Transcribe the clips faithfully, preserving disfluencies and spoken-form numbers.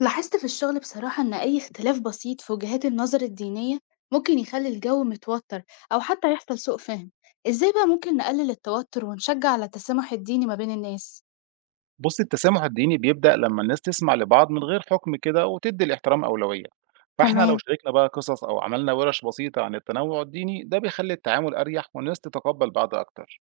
لاحظت في الشغل بصراحة إن أي اختلاف بسيط في وجهات النظر الدينية ممكن يخلي الجو متوتر أو حتى يحصل سوء فهم، إزاي بقى ممكن نقلل التوتر ونشجع على التسامح الديني ما بين الناس؟ بص، التسامح الديني بيبدأ لما الناس تسمع لبعض من غير حكم كده وتدي الاحترام أولوية. فاحنا لو تمام، شاركنا بقى قصص أو عملنا ورش بسيطة عن التنوع الديني ده بيخلي التعامل أريح والناس تتقبل بعض أكتر.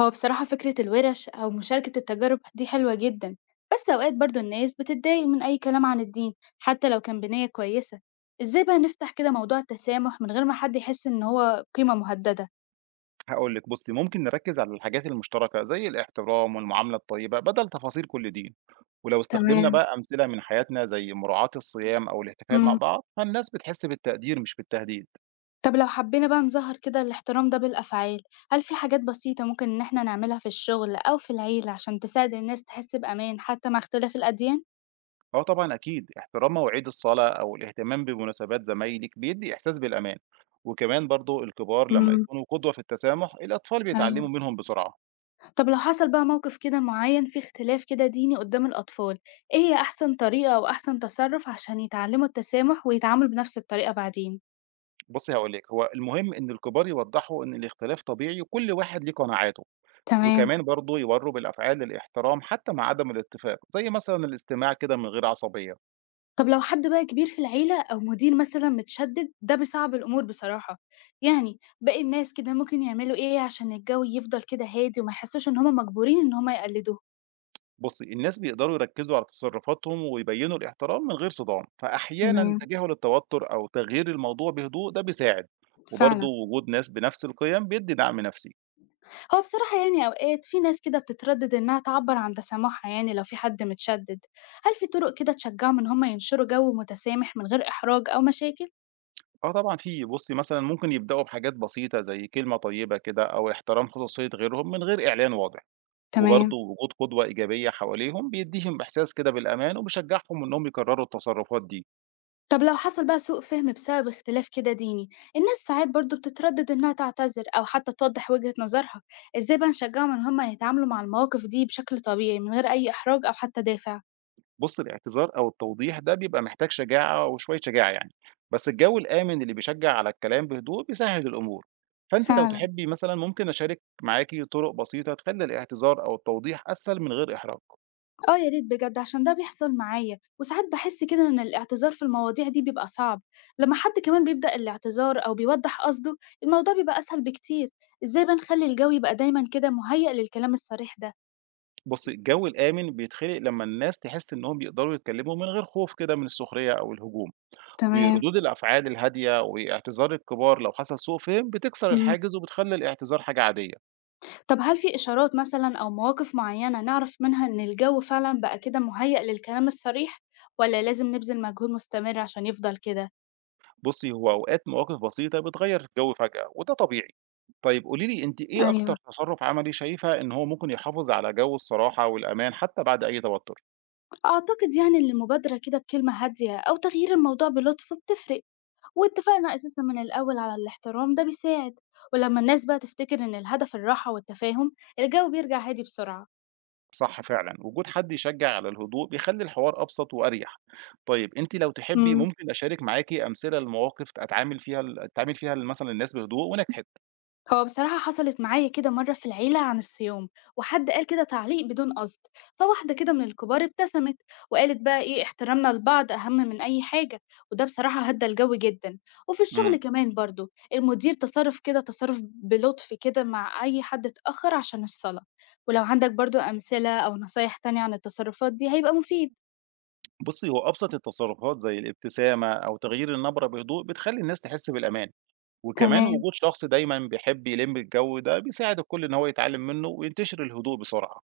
هو بصراحة فكرة الورش أو مشاركة التجارب دي حلوة جدا، بس أوقات برضو الناس بتتضايق من أي كلام عن الدين حتى لو كان بنية كويسة، إزاي بقى نفتح كده موضوع التسامح من غير ما حد يحس إن هو قيمة مهددة؟ هقول لك بصي، ممكن نركز على الحاجات المشتركة زي الاحترام والمعاملة الطيبة بدل تفاصيل كل دين. ولو استخدمنا تمام. بقى أمثلة من حياتنا زي مراعاة الصيام أو الاحتفال مع مم. بعض، فالناس بتحس بالتقدير مش بالتهديد. طب لو حبينا بقى نظهر كده الاحترام ده بالأفعال، هل في حاجات بسيطة ممكن إن إحنا نعملها في الشغل أو في العيلة عشان تساعد الناس تحس بأمان حتى مع اختلاف الأديان؟ آه طبعًا أكيد، احترام مواعيد الصلاة أو الاهتمام بمناسبات زمايلِك بيدّي إحساس بالأمان، وكمان برضه الكبار لمّا امم يكونوا قدوة في التسامح، الأطفال ايوه. بيتعلموا منهم بسرعة. طب لو حصل بقى موقف كده معين فيه اختلاف كده ديني قدام الأطفال، إيه هي أحسن طريقة أو أحسن تصرف عشان يتعلموا التسامح ويتعاملوا بنفس الطريقة بعدين؟ بُصّي هاقول لِك، هو المهم إن الكبار يوضّحوا إن الاختلاف طبيعي وكل واحد ليه قناعاته، تمام. وكمان برضه يورّوا بالأفعال الاحترام حتى مع عدم الاتفاق، زي مثلًا الاستماع كده من غير عصبية. طب لو حد بقى كبير في العيلة أو مدير مثلا متشدد، ده بيصعب الأمور بصراحة، يعني باقي الناس كده ممكن يعملوا إيه عشان الجو يفضل كده هادي وما يحسوش إن هما مجبورين إن هما يقلدوه. بُصّي، الناس بيقدروا يركّزوا على تصرفاتهم ويبيّنوا الاحترام من غير صدام، فأحيانًا تمام. تجاهل التوتر أو تغيير الموضوع بهدوء ده بيساعد، وبرضه فعلا. وجود ناس بنفس القيم بيدّي دعم نفسي. هو بصراحة يعني أوقات في ناس كده بتتردد إنها تعبر عن تسامحها، يعني لو في حد متشدد هل في طرق كده تشجعهم إن هما ينشروا جو متسامح من غير إحراج أو مشاكل؟ آه طبعًا في، بُصّي مثلًا ممكن يبدأوا بحاجات بسيطة زي كلمة طيبة كده أو احترام خصوصية غيرهم من غير إعلان واضح، تمام. وبرضه وجود قدوة إيجابية حواليهم بيدّيهم إحساس كده بالأمان وبيشجعهم إنهم يكرروا التصرفات دي. طب لو حصل بقى سوء فهم بسبب اختلاف كده ديني، الناس ساعات برضو بتتردد إنها تعتذر أو حتى توضح وجهة نظرها، إزاي بقى نشجعهم إن هما يتعاملوا مع المواقف دي بشكل طبيعي من غير أي إحراج أو حتى دافع. بُص، الاعتذار أو التوضيح ده بيبقى محتاج شجاعة وشوية شجاعة يعني، بس الجو الآمن اللي بيشجع على الكلام بهدوء بيسهّل الأمور، فأنتِ لو فعلا. تحبي مثلًا ممكن أشارك معاكِ طرق بسيطة تخلّي الاعتذار أو التوضيح أسهل من غير إحراج. آه يا ريت بجد، عشان ده بيحصل معايا وساعات بحس كده إن الاعتذار في المواضيع دي بيبقى صعب. لما حد كمان بيبدأ الاعتذار أو بيوضح قصده، الموضوع بيبقى أسهل بكتير. إزاي بقى نخلي الجو يبقى دايما كده مهيأ للكلام الصريح ده؟ بُصي، الجو الآمن بيتخلق لمّا الناس تحس إنهم يقدروا يتكلموا من غير خوف كده من السخرية أو الهجوم، تمام. وردود الأفعال الهادية واعتذار الكبار لو حصل سوء فهم بتكسر مم. الحاجز وبتخلّي الاعتذار حاجة عادية. طب هل في إشارات مثلًا أو مواقف معيّنة نعرف منها إن الجو فعلًا بقى كده مُهيأ للكلام الصريح، والّا لازم نبذل مجهود مستمر عشان يفضل كده؟ بُصّي، هو أوقات مواقف بسيطة بتغيّر الجو فجأة وده طبيعي. طيب قولي لي أنتِ، إيه أكتر أيوه. تصرُّف عملي شايفة إن هو ممكن يحافظ على جو الصراحة والأمان حتى بعد أي توتُّر؟ أعتقد يعني إن المبادرة كده بكلمة هادية أو تغيير الموضوع بلطف بتفرق، واتفاقنا أساسًا من الأول على الاحترام ده بيساعد، ولمّا الناس بقى تفتكر إن الهدف الراحة والتفاهم، الجو بيرجع هادي بسرعة. صح فعلًا، وجود حد يشجّع على الهدوء بيخلّي الحوار أبسط وأريح. طيب أنتِ لو تحبّي إمم. ممكن أشارك معاكِ أمثلة لمواقف أتعامل فيها ال أتعامل فيها مثلًا الناس بهدوء ونجحت. هو بصراحة حصلت معايا كده مرة في العيلة عن الصيام، وحد قال كده تعليق بدون قصد، فواحدة كده من الكبار ابتسمت وقالت بقى ايه، احترامنا لبعض أهم من أي حاجة، وده بصراحة هدى الجو جدا. وفي الشغل إمم. كمان برضو المدير تصرف كده تصرف بلطف كده مع أي حد اتأخر عشان الصلاة. ولو عندك برضو أمثلة أو نصايح تانية عن التصرفات دي هيبقى مفيد. بُصّي، هو أبسط التصرُّفات زي الابتسامة أو تغيير النبرة بهدوء بتخلّي الناس تحس بالأمان. وكمان تمام. وجود شخص دايمًا بيحب يلِم الجو ده، بيساعد الكل إن هو يتعلم منه وينتشر الهدوء بسرعة.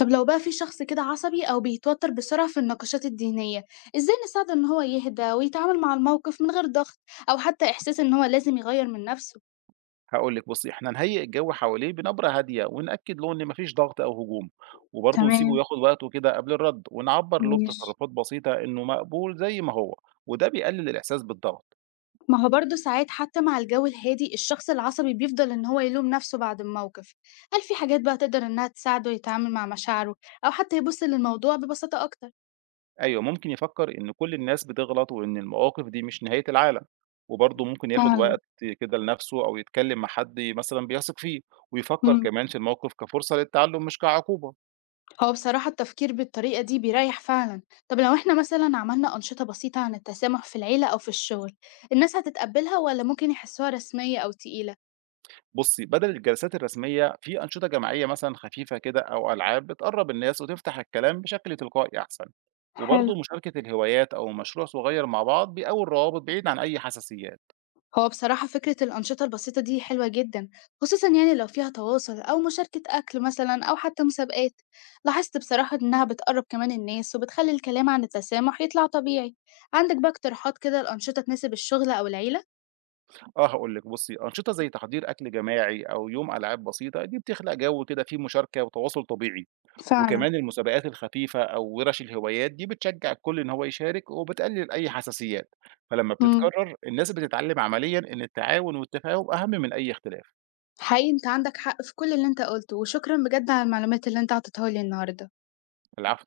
طب لو بقى في شخص كده عصبي أو بيتوتر بسرعة في النقاشات الدينية، إزاي نساعده إن هو يهدى ويتعامل مع الموقف من غير ضغط أو حتى إحساس إن هو لازم يغير من نفسه؟ هاقول لِك بُصّي، إحنا نهيئ الجو حواليه بنبرة هادية ونأكد له إن ما فيش ضغط أو هجوم، وبرضه نسيبه تمام. ياخد وقته كده قبل الرد، ونعبّر له ماشي. بتصرفات بسيطة إنه مقبول زي ما هو، وده بيقلل الإحساس بالضغط. ما هو برضه ساعات حتى مع الجو الهادي الشخص العصبي بيفضل إن هو يلوم نفسه بعد الموقف، هل في حاجات بقى تقدر إنها تساعده يتعامل مع مشاعره أو حتى يبص للموضوع ببساطة أكتر؟ أيوه، ممكن يفكّر إن كل الناس بتغلط وإن المواقف دي مش نهاية العالم، وبرضه ممكن ياخد فعلا. وقت كده لنفسه أو يتكلم مع حد مثلًا بيثق فيه، ويفكّر كمان في الموقف كفرصة للتعلم مش كعقوبة. هو بصراحة التفكير بالطريقة دي بيريح فعلا. طب لو احنا مثلا عملنا أنشطة بسيطة عن التسامح في العيلة أو في الشغل، الناس هتتقبلها ولا ممكن يحسوها رسمية أو تقيلة؟ بُصّي، بدل الجلسات الرسمية، في أنشطة جماعية مثلًا خفيفة كده أو ألعاب بتقرّب الناس وتفتح الكلام بشكل تلقائي أحسن، وبرضه حلو. أكيد. مشاركة الهوايات أو مشروع صغير مع بعض بيقوي الروابط بعيد عن أي حساسيات. هو بصراحة فكرة الأنشطة البسيطة دي حلوة جدا، خصوصا يعني لو فيها تواصل أو مشاركة أكل مثلا أو حتى مسابقات. لاحظت بصراحة إنها بتقرب كمان الناس وبتخلي الكلام عن التسامح يطلع طبيعي. عندك بقى اقتراحات كده الأنشطة تناسب الشغل أو العيلة؟ آه هاقول لِك بُصّي، أنشطة زي تحضير أكل جماعي أو يوم ألعاب بسيطة، دي بتخلق جو كده فيه مشاركة وتواصل طبيعي، فعلا. وكمان المسابقات الخفيفة أو ورش الهوايات دي بتشجّع الكل إن هو يشارك وبتقلل أي حساسيات، فلمّا مم. بتتكرر الناس بتتعلم عمليًا إن التعاون والتفاهم أهم من أي اختلاف. حقيقي أنت عندك حق في كل اللي أنت قُلته، وشكرًا بجد على المعلومات اللي أنت أعطيتها لي النهارده. العفو.